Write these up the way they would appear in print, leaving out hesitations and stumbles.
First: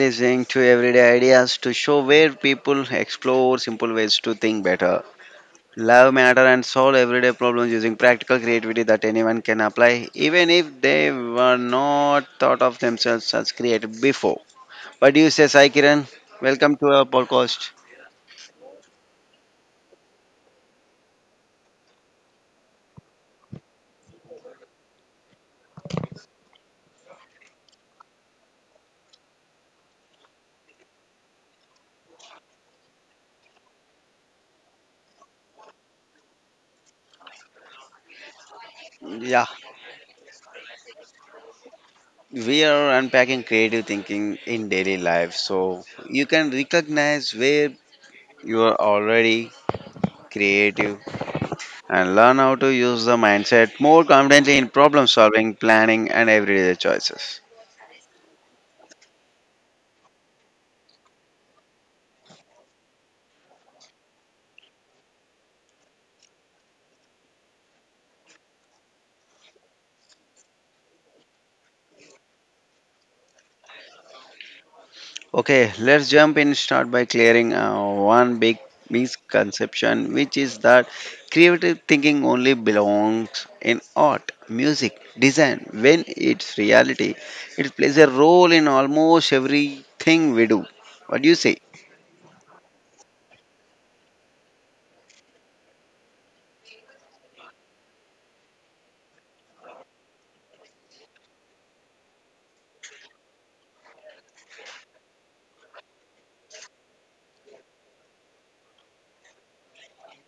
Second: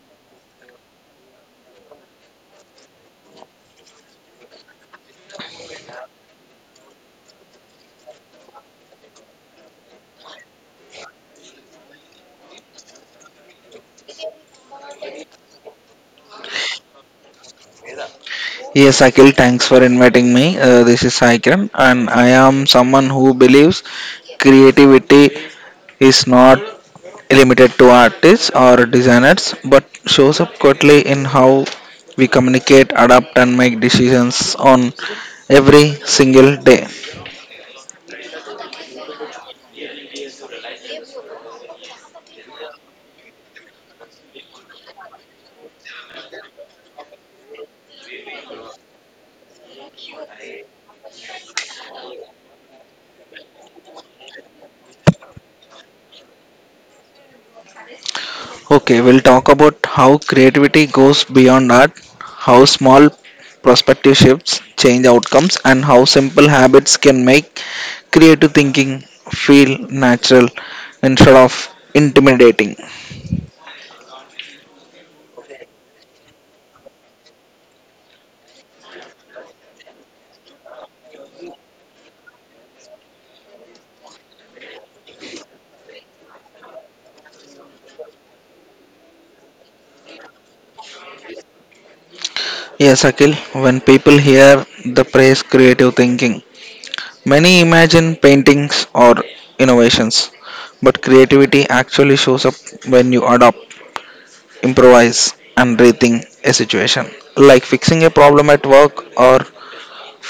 listening to Everyday Ideas to show where people explore simple ways to think better, love matter, and solve everyday problems using practical creativity that anyone can apply, even if they were not thought of themselves as creative before. What do you say, Sai Kiran? Welcome to our podcast. Yes, Akhil, thanks for inviting me. This is Saikiran, and I am someone who believes creativity is not limited to artists or designers but shows up quickly in how we communicate, adapt, and make decisions on every single day. Yeah, we are unpacking creative thinking in daily life, so you can recognize where you are already creative and learn how to use the mindset more confidently in problem solving, planning, and everyday choices. Okay, we'll talk about how creativity goes beyond art, how small perspective shifts change outcomes, and how simple habits can make creative thinking feel natural instead of intimidating. Okay, let's jump in. Start by clearing one big misconception, which is that creative thinking only belongs in art, music, design. When it's reality, it plays a role in almost everything we do. What do you say? Yes, Akhil, when people hear the phrase creative thinking, many imagine paintings or innovations, but creativity actually shows up when you adopt, improvise, and rethink a situation, like fixing a problem at work or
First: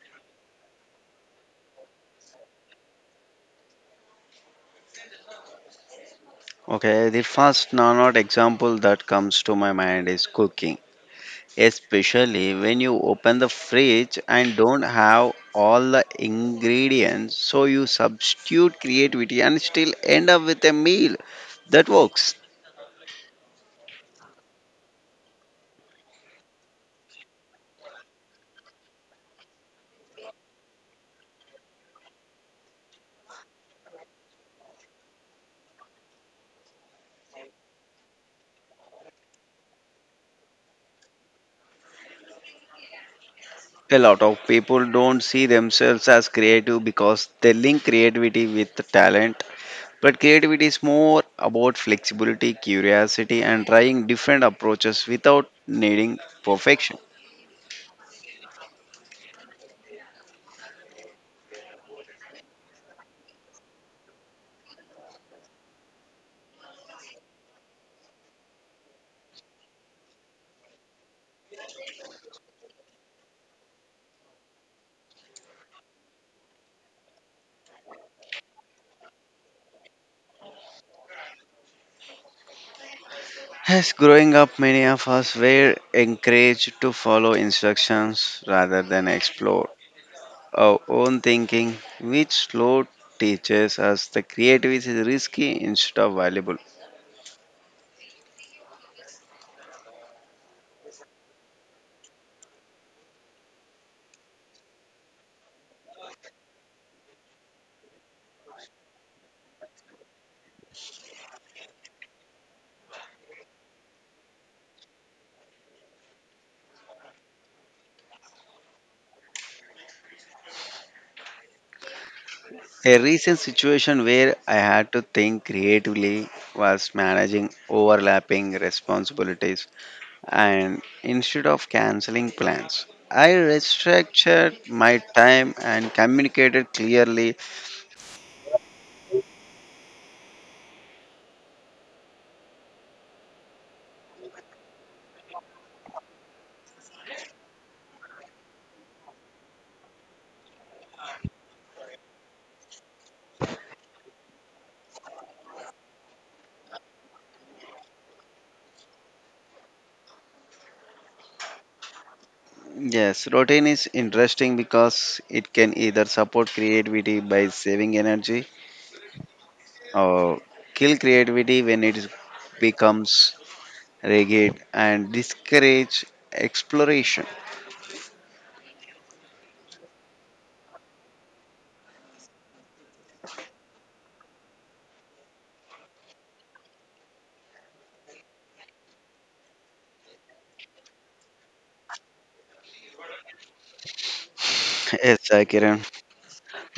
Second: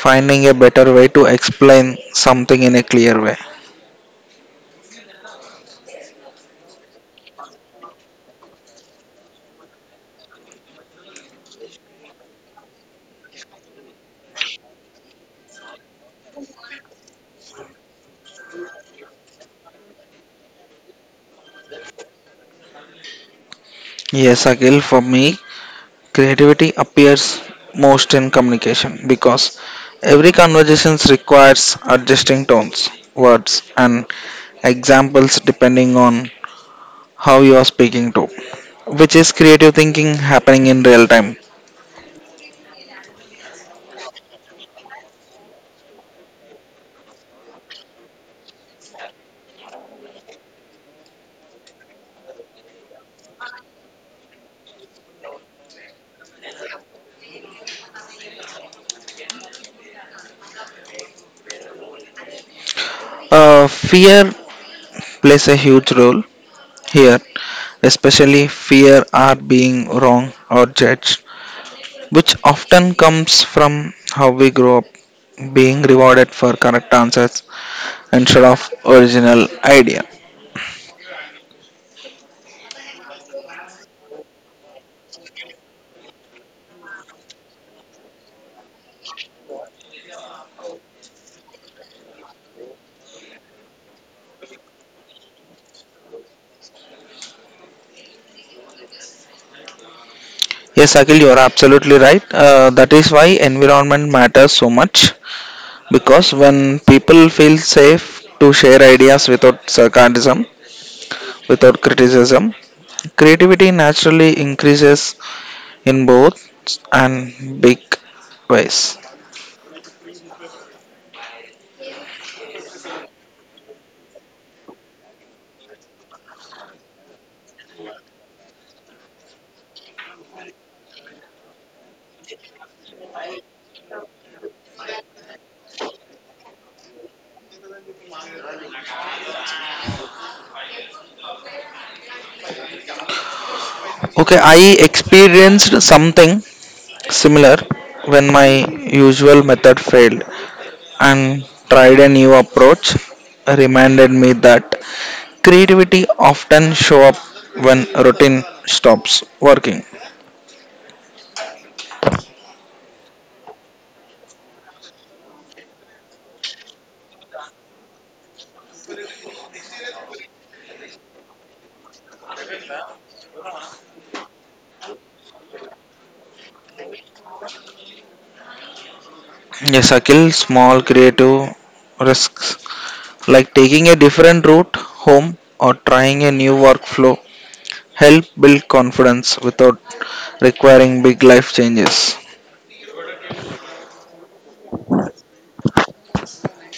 finding a better way to explain something in a clear way. Okay, the first non-art example that comes to my mind is cooking, especially when you open the fridge and don't have all the ingredients, so you substitute creativity and still end up with a meal that works. Yes, Akhil, for me, creativity appears most in communication because every conversation requires adjusting tones, words, and examples depending on how you are speaking to, which is creative thinking happening in real time. A lot of people don't see themselves as creative because they link creativity with talent, but creativity is more about flexibility, curiosity, and trying different approaches without needing perfection. Fear plays a huge role here, especially fear are being wrong or judged which often comes from how we grow up being rewarded for correct answers instead of original idea. As growing up, many of us were encouraged to follow instructions rather than explore our own thinking, which slow teaches us the creativity is risky instead of valuable. Yes, Akhil, you are absolutely right. That is why environment matters so much because when people feel safe to share ideas without sarcasm, without criticism, creativity naturally increases in both and big ways. A recent situation where I had to think creatively was managing overlapping responsibilities, and instead of canceling plans, I restructured my time and communicated clearly. Okay, I experienced something similar, when my usual method failed and tried a new approach, reminded me that creativity often show up when routine stops working. Yes, routine is interesting because it can either support creativity by saving energy, uh, kill creativity when it becomes rigid and discourage exploration. Yes, Akhil, small creative risks like taking a different route home or trying a new workflow help build confidence without requiring big life changes. Yes, sir, Kiran.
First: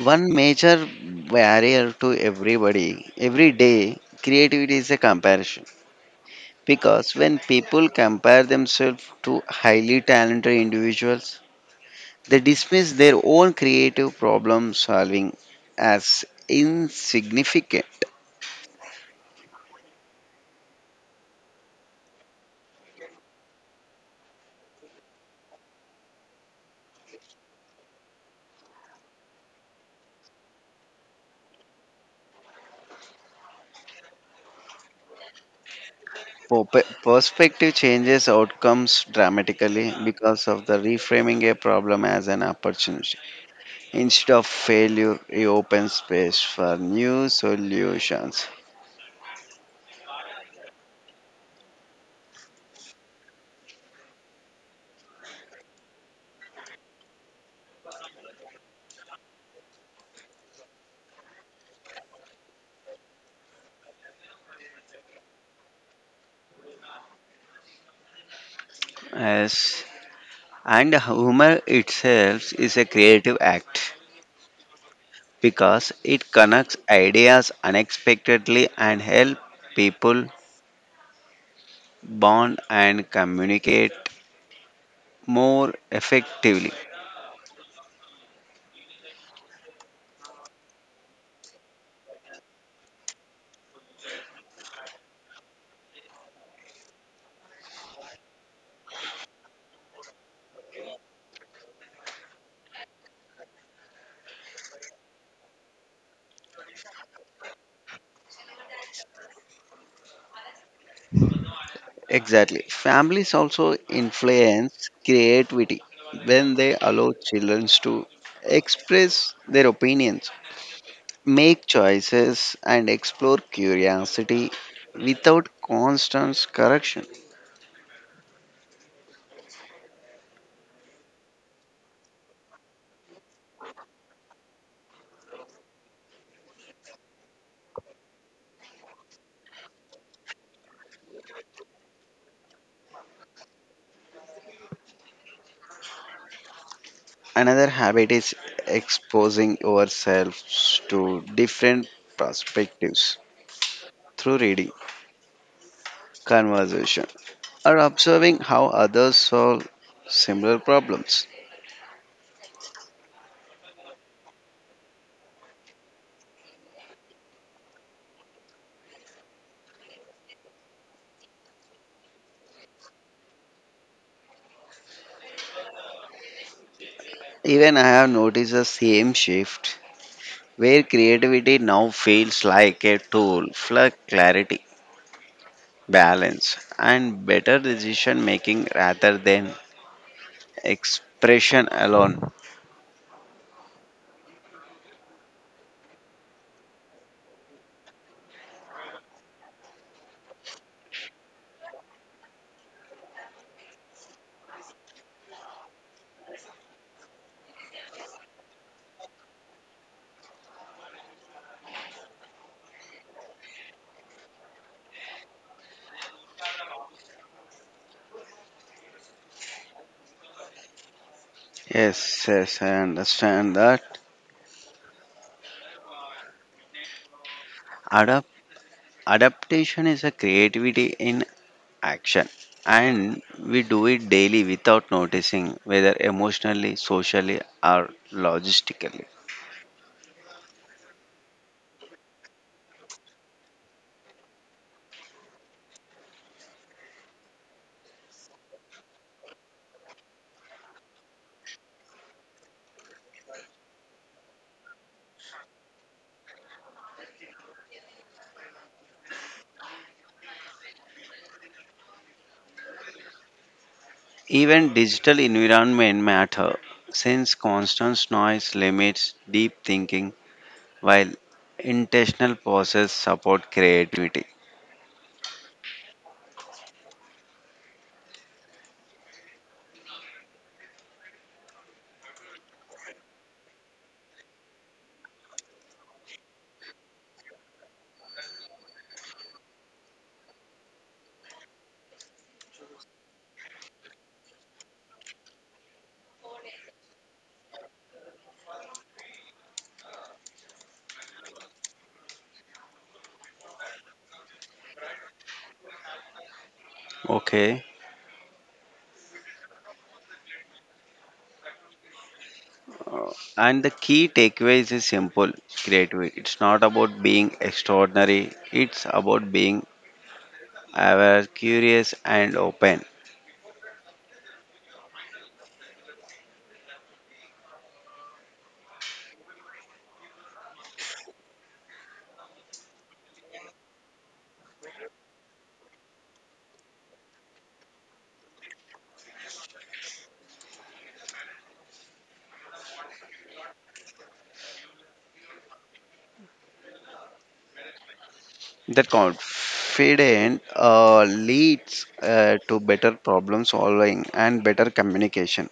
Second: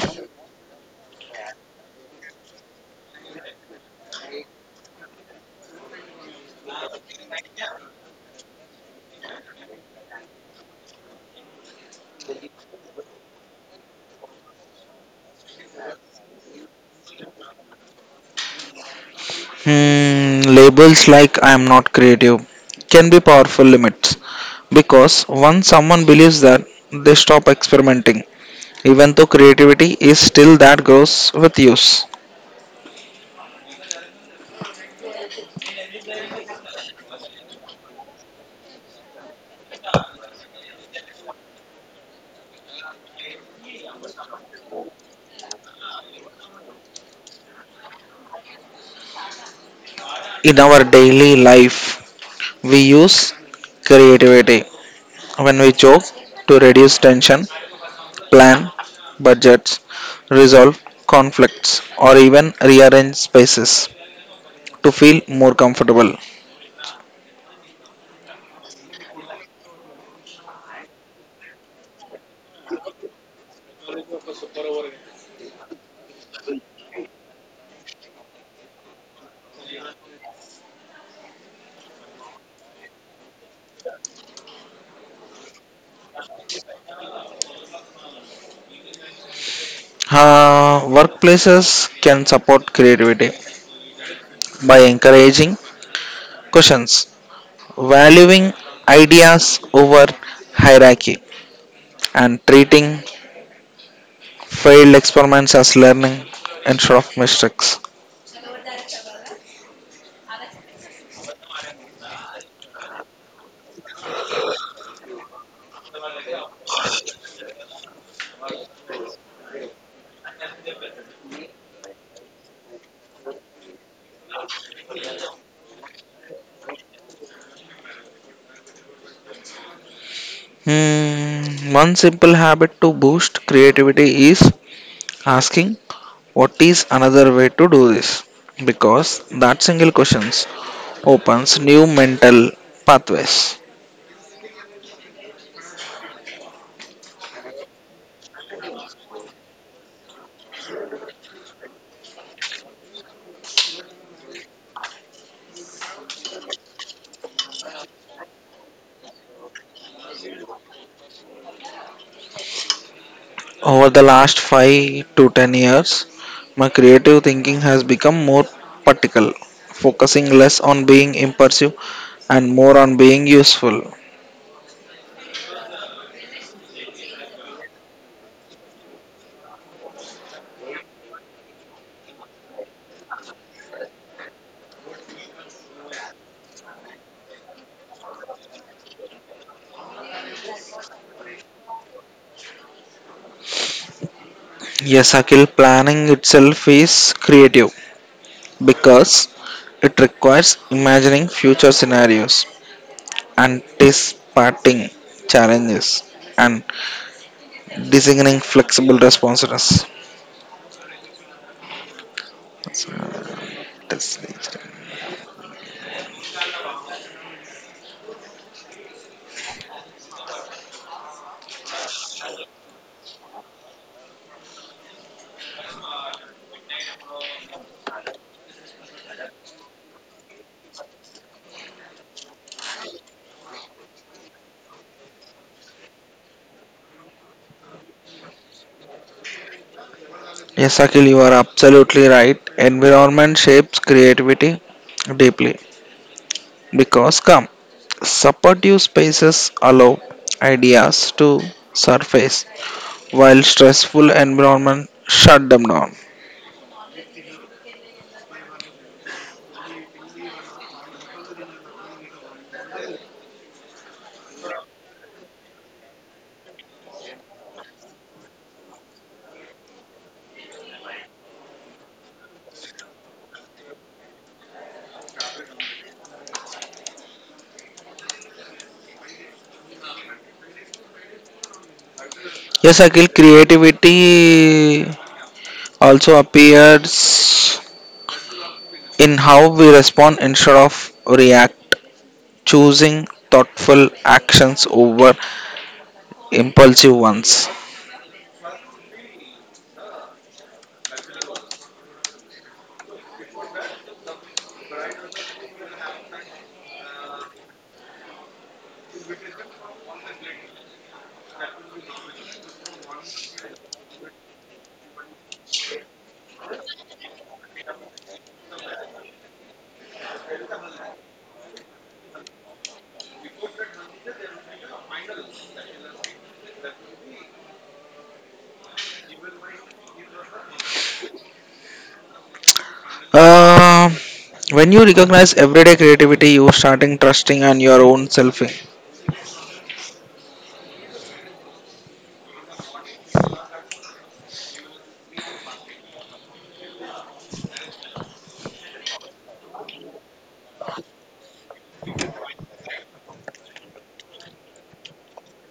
One major barrier to everybody, every day, creativity is a comparison. Because when people compare themselves to highly talented individuals, they dismiss their own creative problem solving as insignificant. Hmm, labels like I am not creative can be powerful limits because once someone believes that they stop experimenting, even though creativity is still that grows with use. Perspective changes outcomes dramatically because of the reframing a problem as an opportunity. Instead of failure, it opens space for new solutions. In our daily life, we use creativity when we joke to reduce tension, plan budgets, resolve conflicts, or even rearrange spaces to feel more comfortable. Yes. And humor itself is a creative act because it connects ideas unexpectedly and help people bond and communicate more effectively. Workplaces can support creativity by encouraging questions, valuing ideas over hierarchy, and treating failed experiments as learning instead of mistakes. Exactly. Families also influence creativity when they allow children to express their opinions, make choices, and explore curiosity without constant correction. Hmm, one simple habit to boost creativity is asking what is another way to do this because that single question opens new mental pathways. Another habit is exposing ourselves to different perspectives through reading, conversation, or observing how others solve similar problems. Over the last 5 to 10 years, my creative thinking has become more practical, focusing less on being impulsive and more on being useful. Even I have noticed the same shift where creativity now feels like a tool for clarity, balance, and better decision making rather than expression alone. Yes, Akhil, planning itself is creative because it requires imagining future scenarios, anticipating challenges, and designing flexible responses. So, that's it. Yes, yes, I understand that. Adapt- Adaptation is a creativity in action, and we do it daily without noticing, whether emotionally, socially, or logistically. Yes, Akhil, you are absolutely right. Environment shapes creativity deeply because come supportive spaces allow ideas to surface while stressful environment shut them down. Even digital environment matter since constant noise limits deep thinking while intentional pauses support creativity. Yes, Akhil, creativity also appears in how we respond instead of react, choosing thoughtful actions over impulsive ones. Okay. Uh, and the key takeaways is simple creativity. It's not about being extraordinary, it's about being aware, curious, and open. Uh, when you recognize everyday creativity, you starting trusting on your own self, That confident leads to better problem solving and better communication.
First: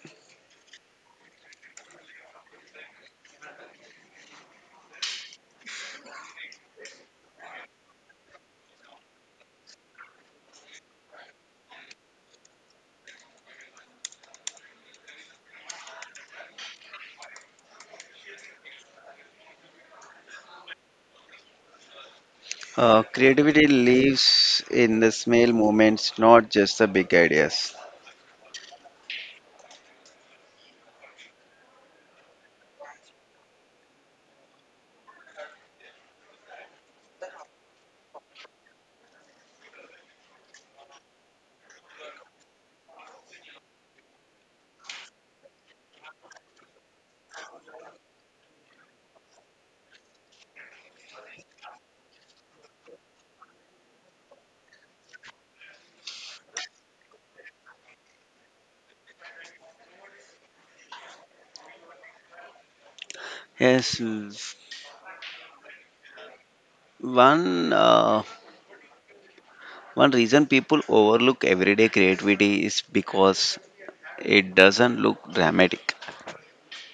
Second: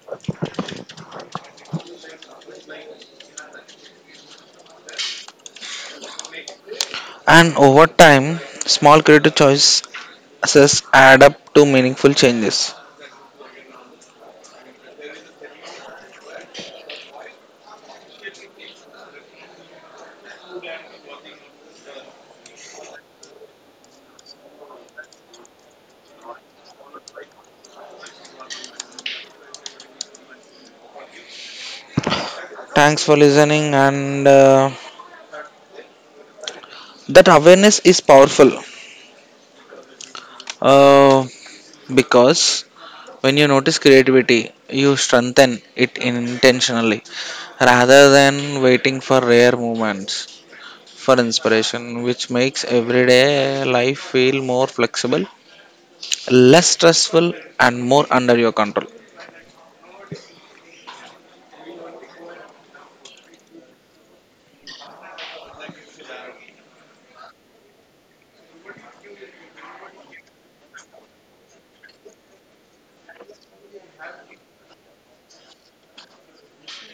and over time, small creative choices add up to meaningful changes. Creativity lives in the small moments, not just the big ideas. Thanks for listening, and that awareness is powerful uh, because when you notice creativity, you strengthen it intentionally rather than waiting for rare moments for inspiration, which makes everyday life feel more flexible less stressful and more under your control. Yes, l- one uh, One reason people overlook everyday creativity is because it doesn't look dramatic.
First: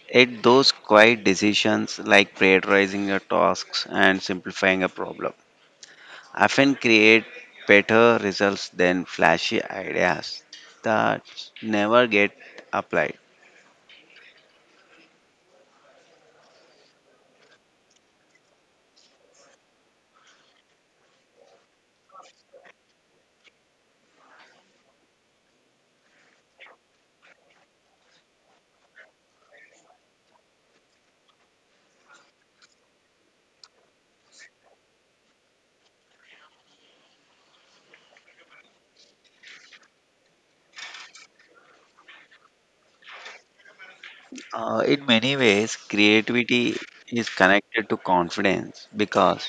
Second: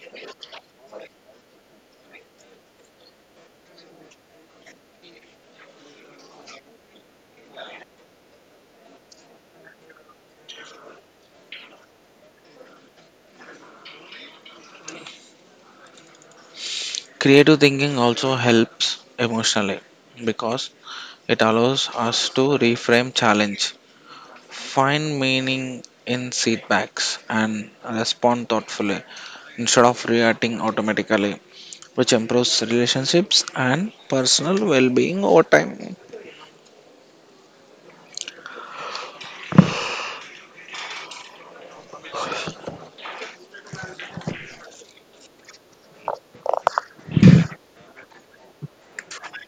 It those quiet decisions like prioritizing your tasks and simplifying a problem often create better results than flashy ideas that never get applied. Creative thinking also helps emotionally because it allows us to reframe challenge, find meaning in setbacks, and respond thoughtfully instead of reacting automatically, which improves relationships and personal well being over time. In many ways, creativity is connected to confidence because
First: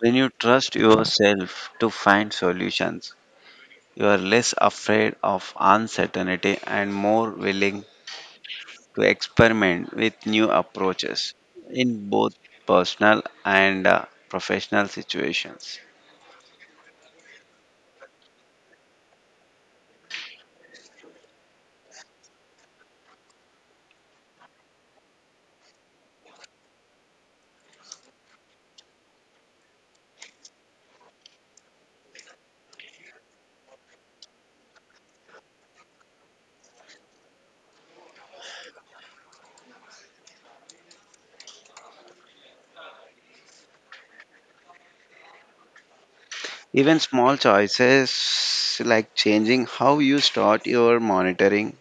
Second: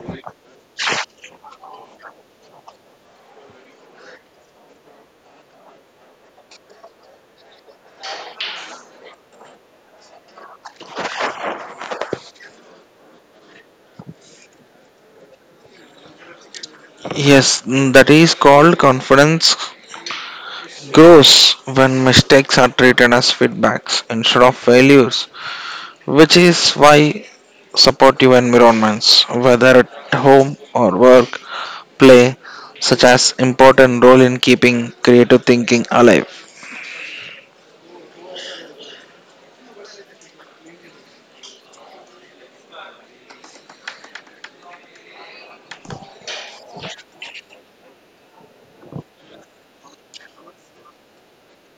when you trust yourself to find solutions, you are less afraid of uncertainty and more willing to experiment with new approaches in both personal and professional situations. Yes, mm, that is called confidence grows when mistakes are treated as feedbacks instead of failures which is why supportive environments, whether at home or work, play such as important role in keeping creative thinking alive. Even small choices like changing how you start your monitoring,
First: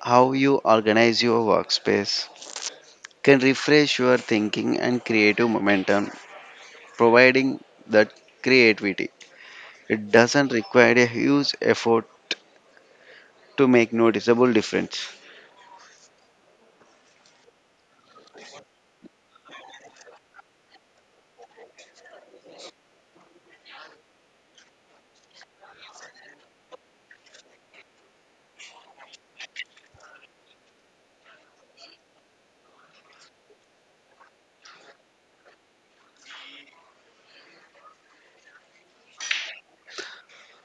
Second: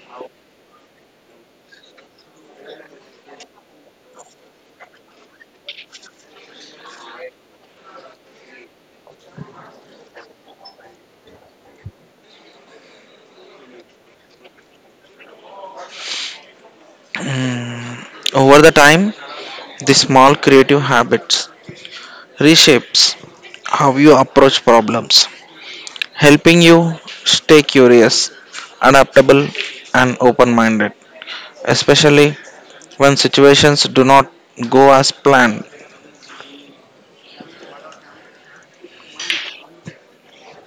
how you organize your workspace, can refresh your thinking and creative momentum, providing that creativity. It doesn't require a huge effort to make noticeable difference. Hmm. Over the time, these small creative habits reshapes how you approach problems, helping you stay curious, adaptable, and open-minded, especially when situations do not go as planned.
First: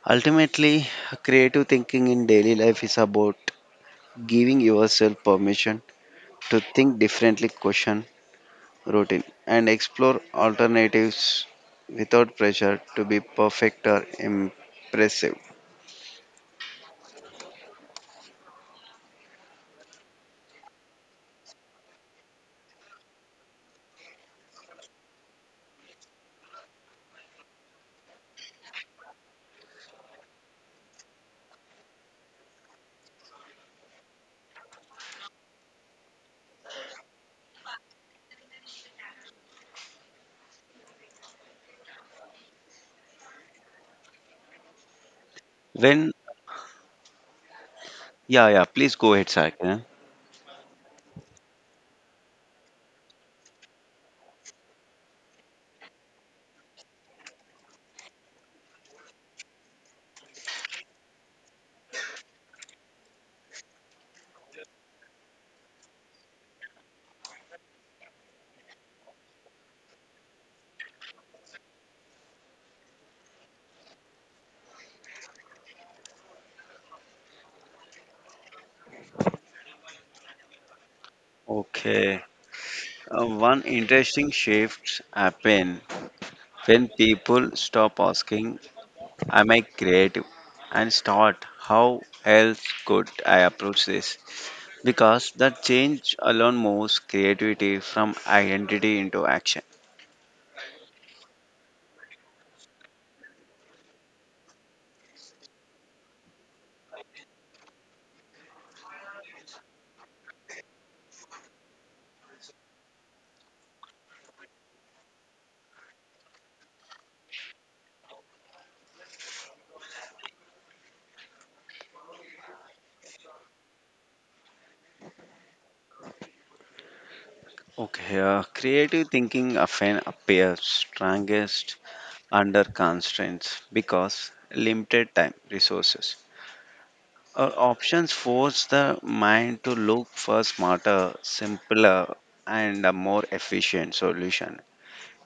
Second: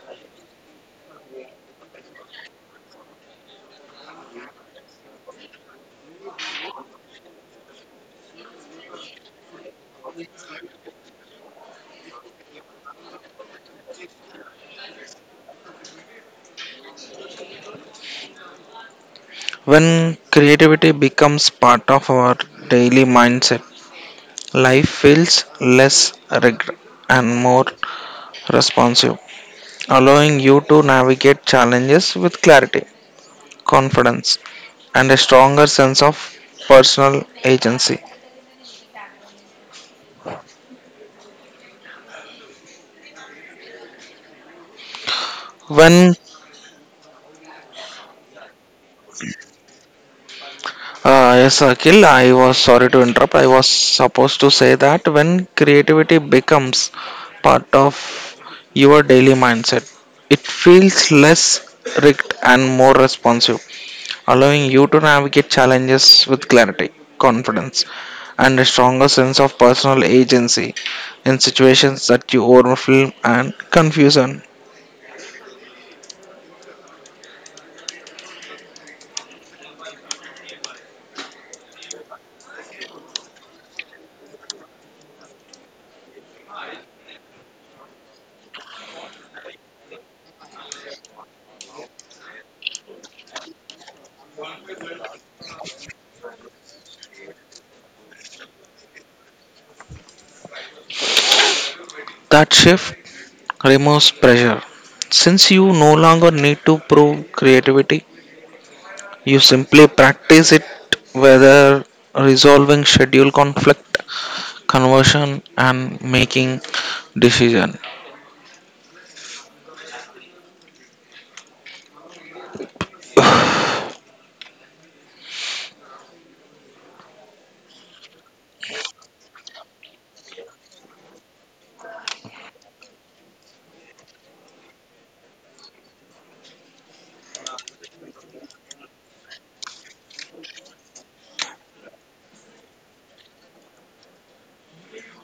Ultimately, creative thinking in daily life is about giving yourself permission to think differently, question routine, and explore alternatives without pressure to be perfect or impressive. When creativity becomes part of our daily mindset, life feels less rigid and more responsive, allowing you to navigate challenges with clarity, confidence, and a stronger sense of personal agency. When, When yeah, yeah, please go ahead, Sakina. Yes, Akhil, I was sorry to interrupt. I was supposed to say that when creativity becomes part of your daily mindset, it feels less rigged and more responsive allowing you to navigate challenges with clarity, confidence, and a stronger sense of personal agency in situations that you overwhelm and confusion. Okay. One interesting shift happen when people stop asking, "Am I creative?" and start, "How else could I approach this?" Because that change alone moves creativity from identity into action. That shift removes pressure. Since you no longer need to prove creativity, you simply practice it whether resolving schedule conflict, conversion, and making decision. Okay, creative thinking often appears strongest under constraints because limited time, resources, or options force the mind to look for smarter, simpler, and a more efficient solution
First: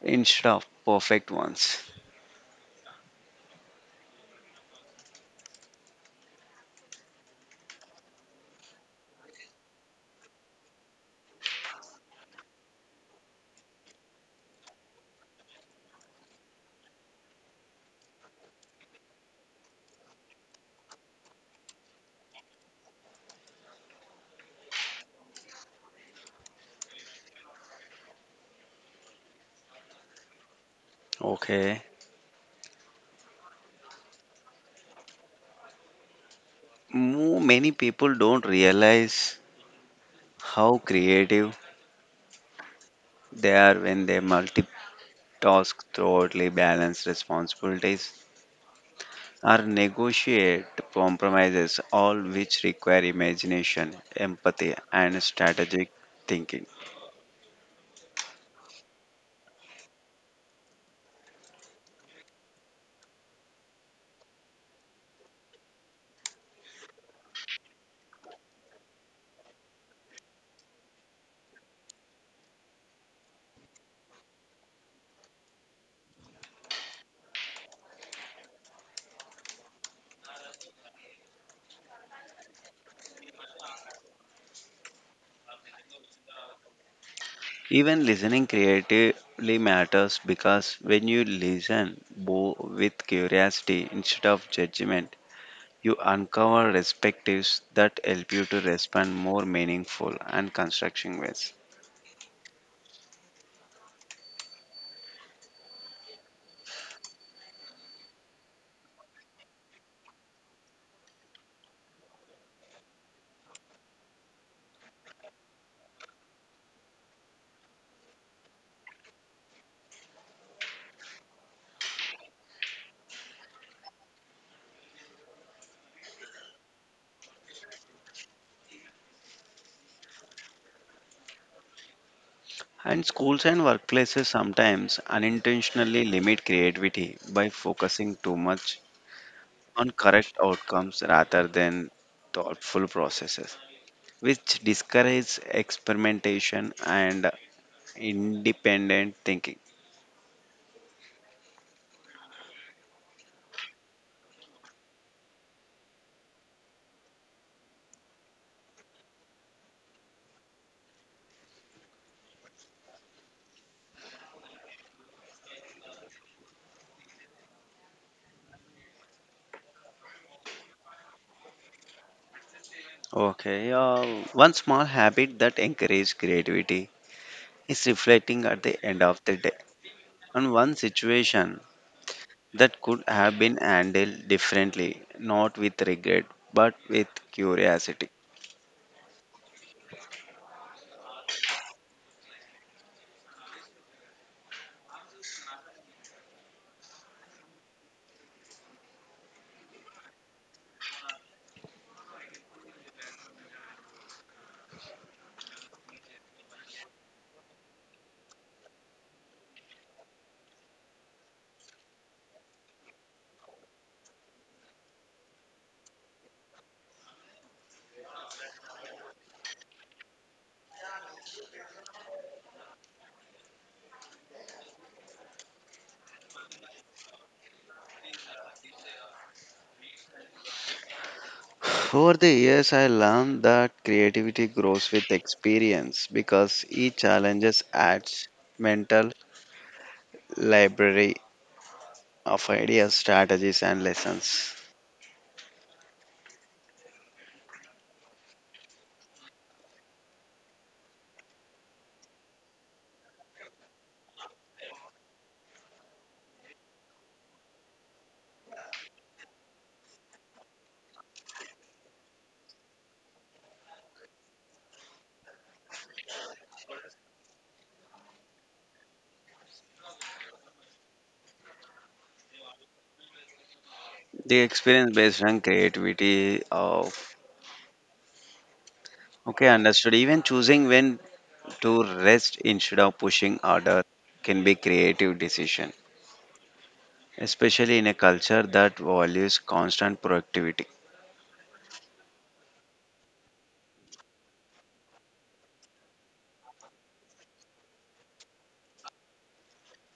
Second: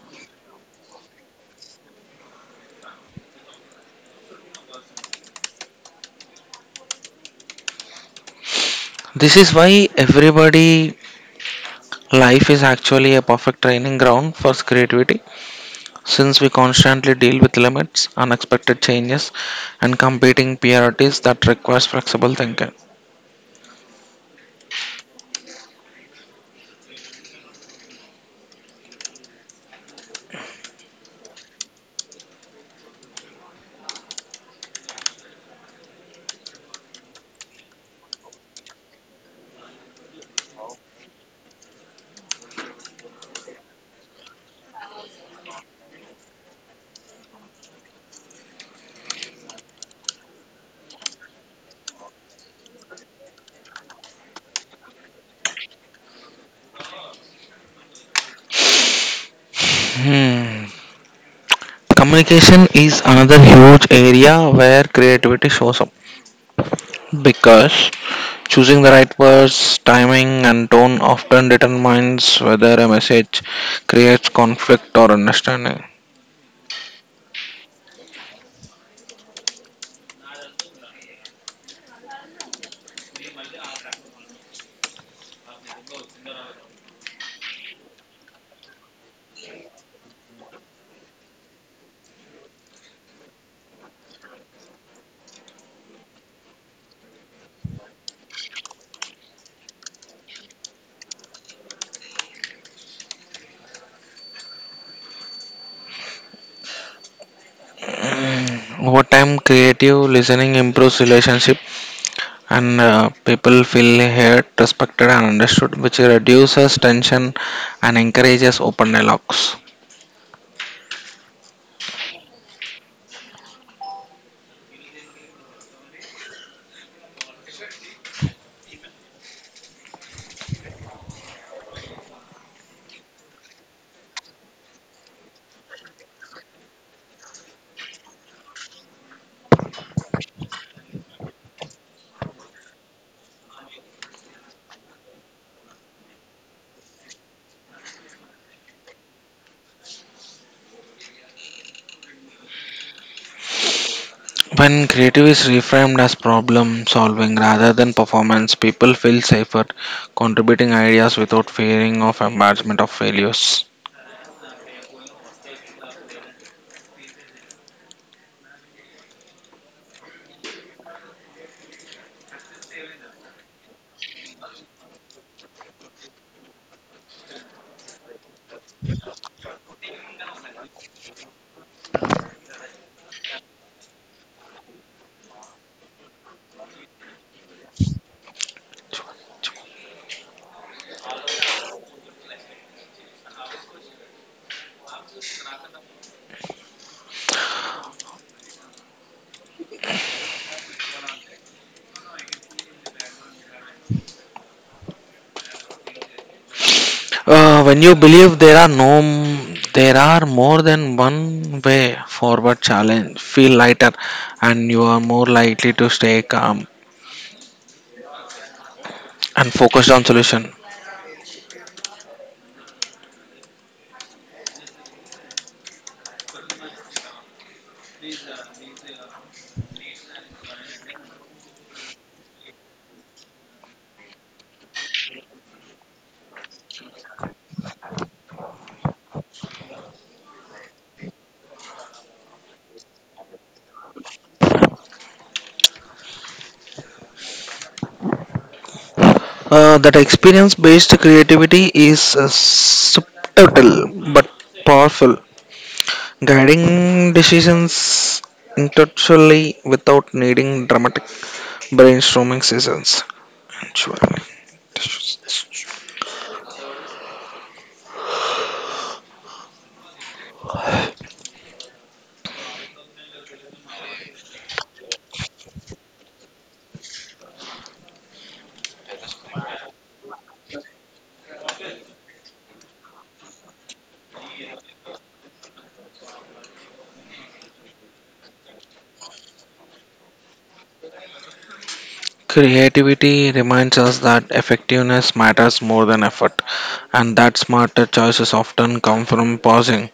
instead of perfect ones. This is why everybody life is actually a perfect training ground for creativity since we constantly deal with limits, unexpected changes, and competing priorities that requires flexible thinking. Okay, many people don't realize how creative they are when they multiply tasks thoughtfully, balance responsibilities, or negotiate compromises, all which require imagination, empathy, and strategic thinking. Hmm. Communication is another huge area where creativity shows up because choosing the right words, timing, and tone often determines whether a message creates conflict or understanding. Even listening creatively matters because when you listen with curiosity instead of judgment, you uncover perspectives that help you to respond more meaningful and constructive ways. Hmm. Over time, creative listening improves relationship and people feel heard, respected, and understood, which reduces tension and encourages open dialogues. And schools and workplaces sometimes unintentionally limit creativity by focusing too much on correct outcomes rather than thoughtful processes, which discourages experimentation and independent thinking. When creative is reframed as problem solving rather than performance, people feel safer contributing ideas without fearing of embarrassment of failures. Okay, one small habit that encourages creativity is reflecting at the end of the day on one situation that could have been handled differently, not with regret but with curiosity. When you believe there are no, there are more than one way forward challenge, feel lighter, and you are more likely to stay calm and focused on solution. Over the years, I learned that creativity grows with experience because each challenge adds mental library of ideas, strategies, and lessons. That experience based creativity is subtle but powerful, guiding decisions intellectually without needing dramatic brainstorming sessions. Actually, The experience based on creativity of okay, understood. Even choosing when to rest instead of pushing harder can be creative decision, especially in a culture that values constant productivity. creativity reminds us that effectiveness matters more than effort, and that smarter choices often come from pausing.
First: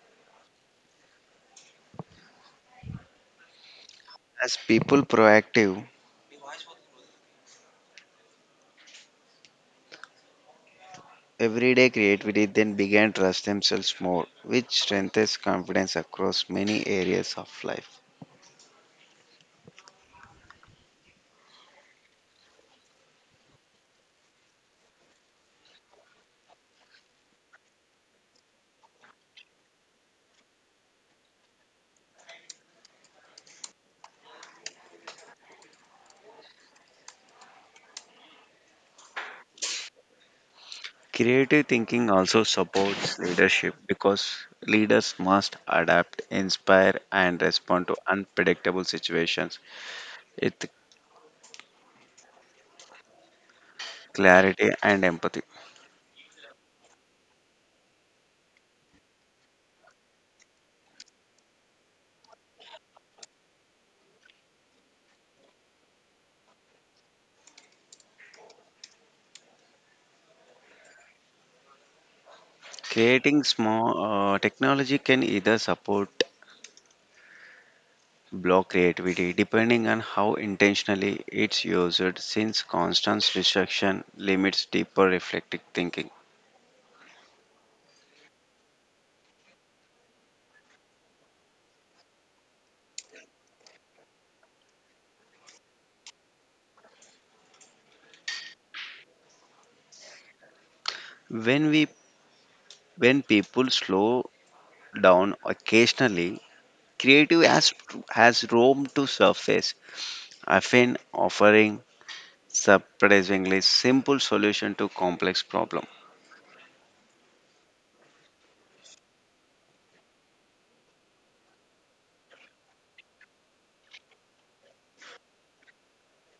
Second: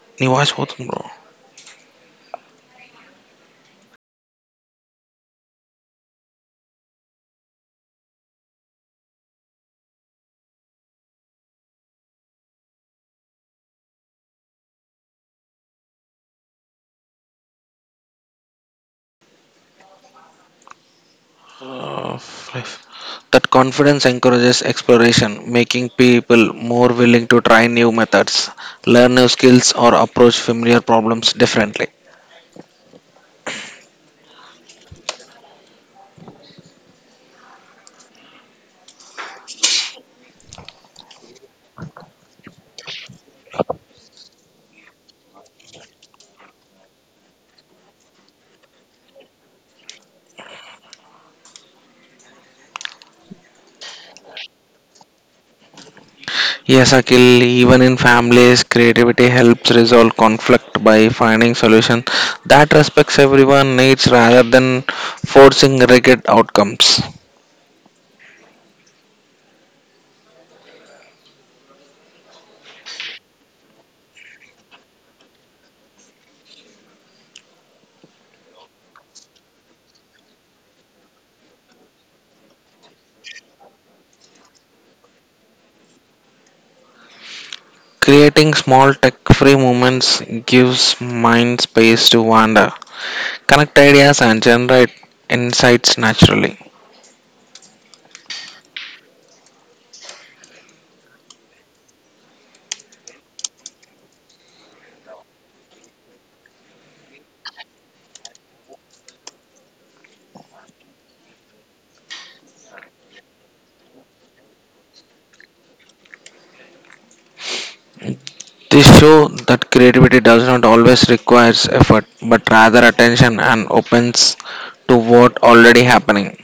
नहीं, आवाज बहुत कम As people proactive everyday creativity then began to trust themselves more, which strengthens confidence across many areas of life. of life. That confidence encourages exploration, making people more willing to try new methods, learn new skills, or approach familiar problems differently. Creative thinking also supports leadership because leaders must adapt, inspire, and respond to unpredictable situations with clarity and empathy. Yes, Akhil, even in families, creativity helps resolve conflict by finding solutions that respects everyone needs rather than forcing rigid outcomes. Creating small technology can either support block creativity depending on how intentionally it's used, since constant distraction limits deeper reflective thinking. Creating small tech-free moments gives mind space to wander, connect ideas and generate insights naturally. When we When people slow down occasionally, creative has room to surface, often offering surprisingly simple solution to complex problem. This shows that creativity does not always requires effort, but rather attention and opens to what already happening.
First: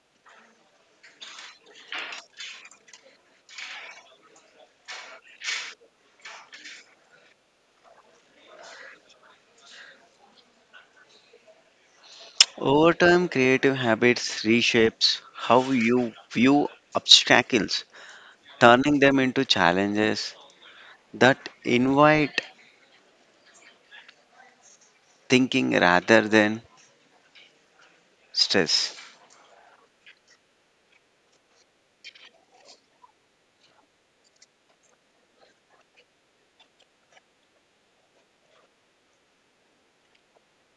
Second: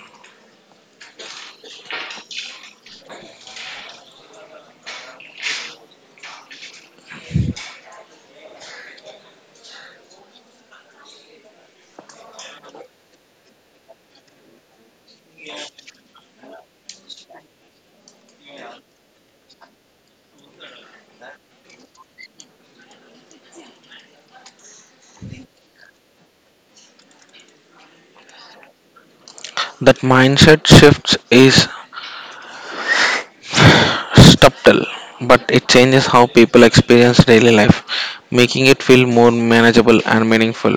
Over time, creative habits reshapes how you view obstacles, turning them into challenges that invite thinking rather than stress. That mindset shift is subtle, but it changes how people experience daily life, making it feel more manageable and meaningful.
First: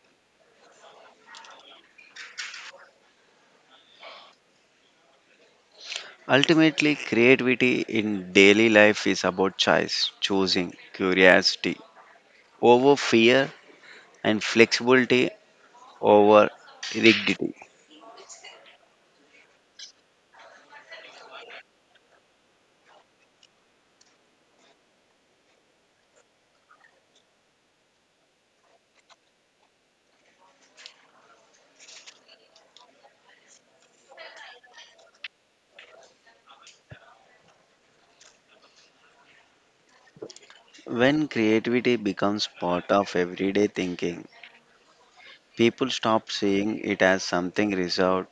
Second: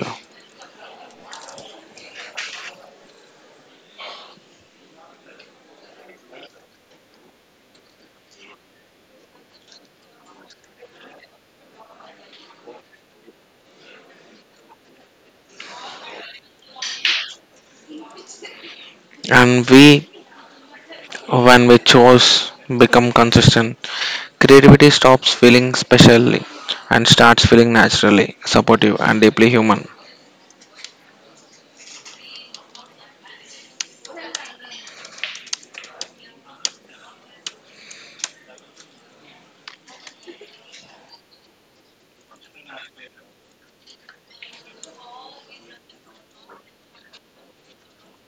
Ultimately, creativity in daily life is about choice, choosing curiosity over fear and flexibility over rigidity. And we, when we choose, become consistent. Creativity stops feeling specially and starts feeling naturally, supportive, and deeply human. When creativity becomes part of everyday thinking, people stop seeing it as something reserved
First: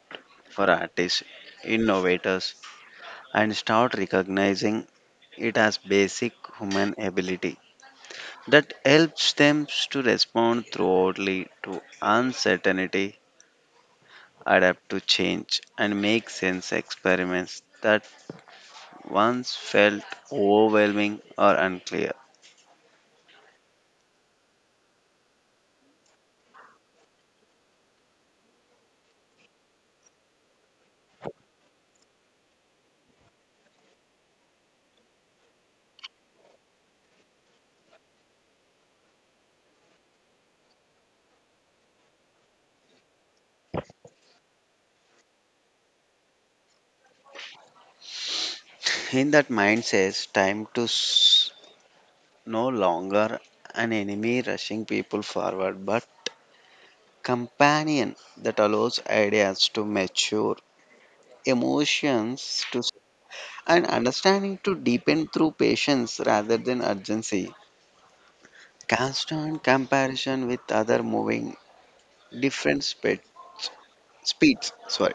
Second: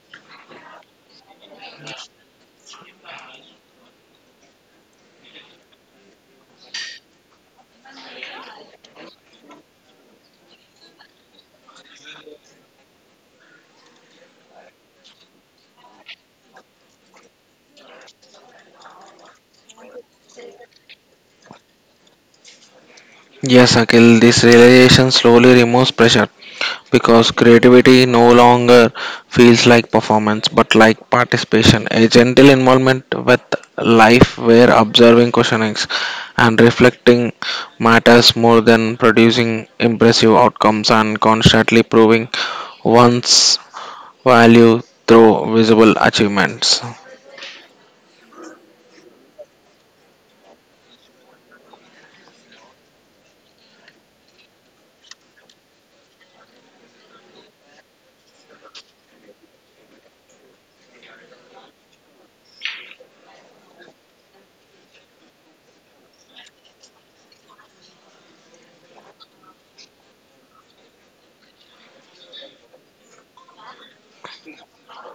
for artists, innovators, and start recognizing it as basic human ability that helps them to respond thoroughly to uncertainty, adapt to change, and make sense experiments that once felt overwhelming or unclear. Yes, Akhil, this realization slowly removes pressure because creativity no longer feels like performance but like participation, a gentle involvement with life where observing questionings and reflecting matters more than producing impressive outcomes and constantly proving one's value through visible achievements. In that mind says time to no longer an enemy rushing people forward, but companion that allows ideas to mature, emotions to and understanding to deepen through patience rather than urgency. Constant comparison with other moving different speed, speeds. Sorry,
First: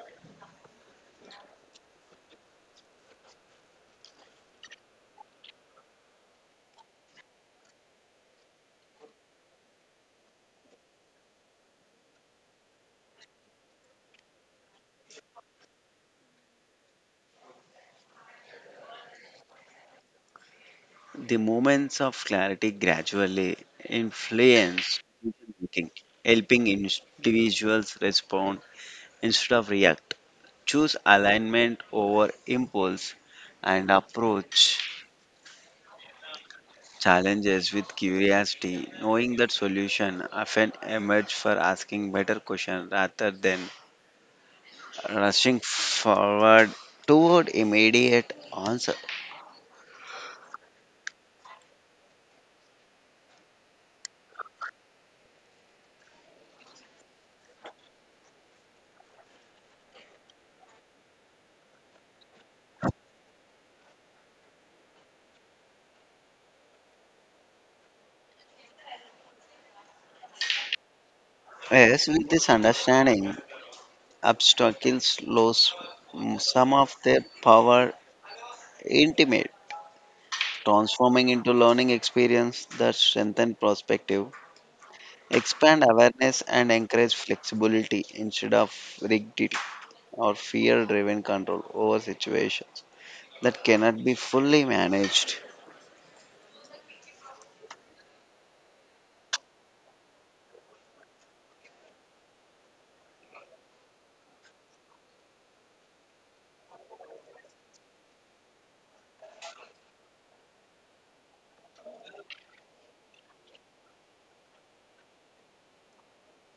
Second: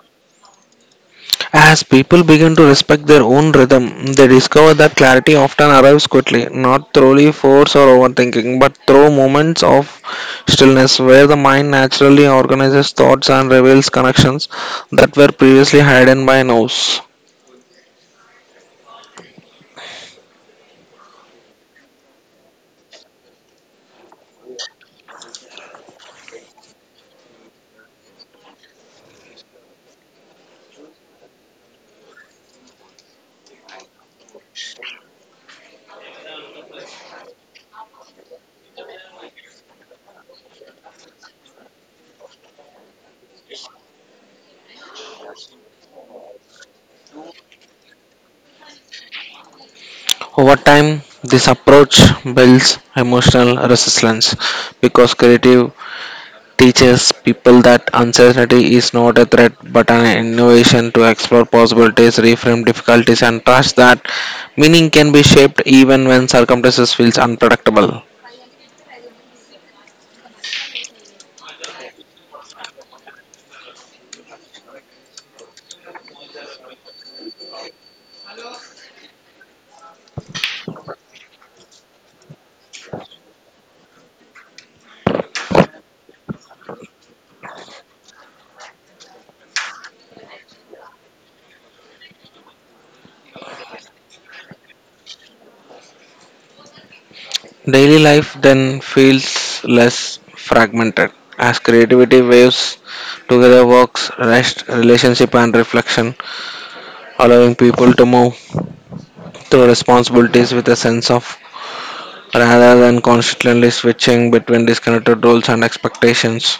As people begin to respect their own rhythm, they discover that clarity often arrives quickly, not through force or overthinking, but through moments of stillness where the mind naturally organizes thoughts and reveals connections that were previously hidden by noise. the moments of clarity gradually influence decision making, helping individuals respond instead of react. Choose alignment over impulse and approach challenges with curiosity, knowing that solution often emerge for asking better questions rather than rushing forward toward immediate answer. Over time, this approach builds emotional resilience because creative teaches people that uncertainty is not a threat but an innovation to explore possibilities, reframe difficulties, and trust that meaning can be shaped even when circumstances feels unpredictable. Yes, with this understanding, obstacles lose some of their power intimate, transforming into learning experience that strengthen perspective, expand awareness, and encourage flexibility instead of rigidity or fear driven control over situations that cannot be fully managed. Daily life then feels less fragmented as creativity waves together works, rest, relationship, and reflection, allowing people to move to responsibilities with a sense of rather than constantly switching between disconnected roles and expectations.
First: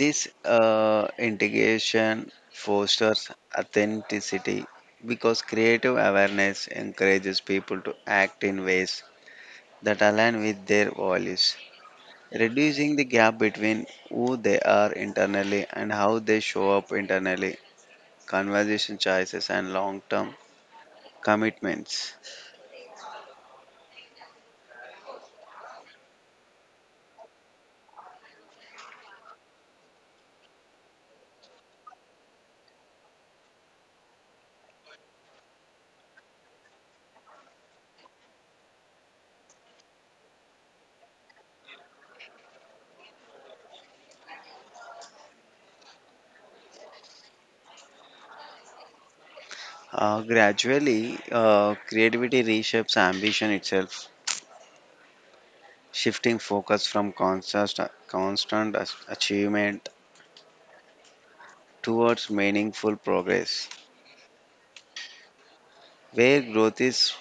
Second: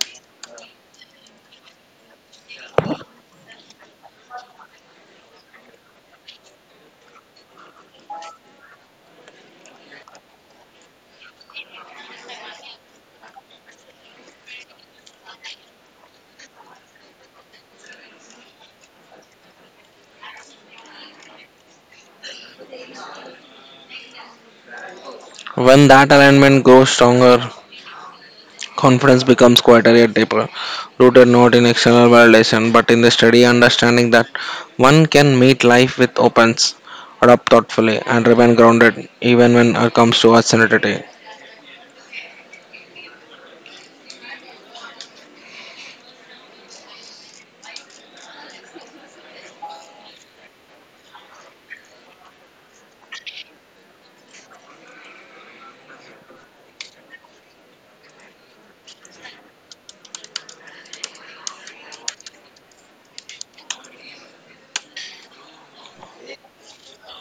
This integration fosters authenticity because creative awareness encourages people to act in ways that align with their values, reducing the gap between who they are internally and how they show up internally. Conversation choices and long term commitments. When that alignment grows stronger, confidence becomes quieter yet deeper, rooted not in external validation but in the steady understanding that one can meet life with opens, adapt thoughtfully, and remain grounded even when it comes to uncertainty. Gradually, creativity reshapes ambition itself, shifting focus from achievement towards meaningful progress, where growth is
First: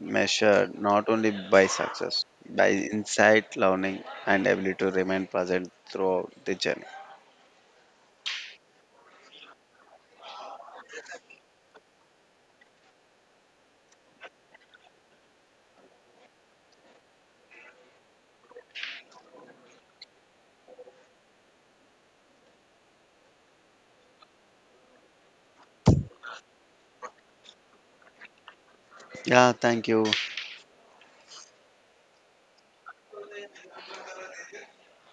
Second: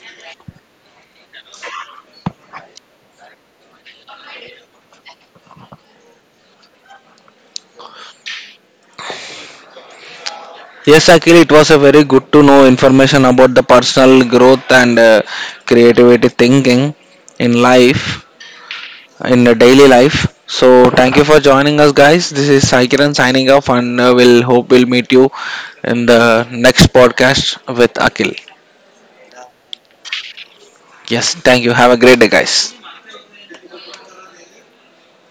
measured not only by success, by insight, learning, and ability to remain present throughout the journey. Yes, Akhil, it was a very good to know information about the personal growth and creativity thinking in life. In the daily life. So thank you for joining us, guys. This is Saikiran signing off, and we'll hope we'll meet you in the next podcast with Akil. Yeah, thank you. Yes, thank you. Have a great day, guys.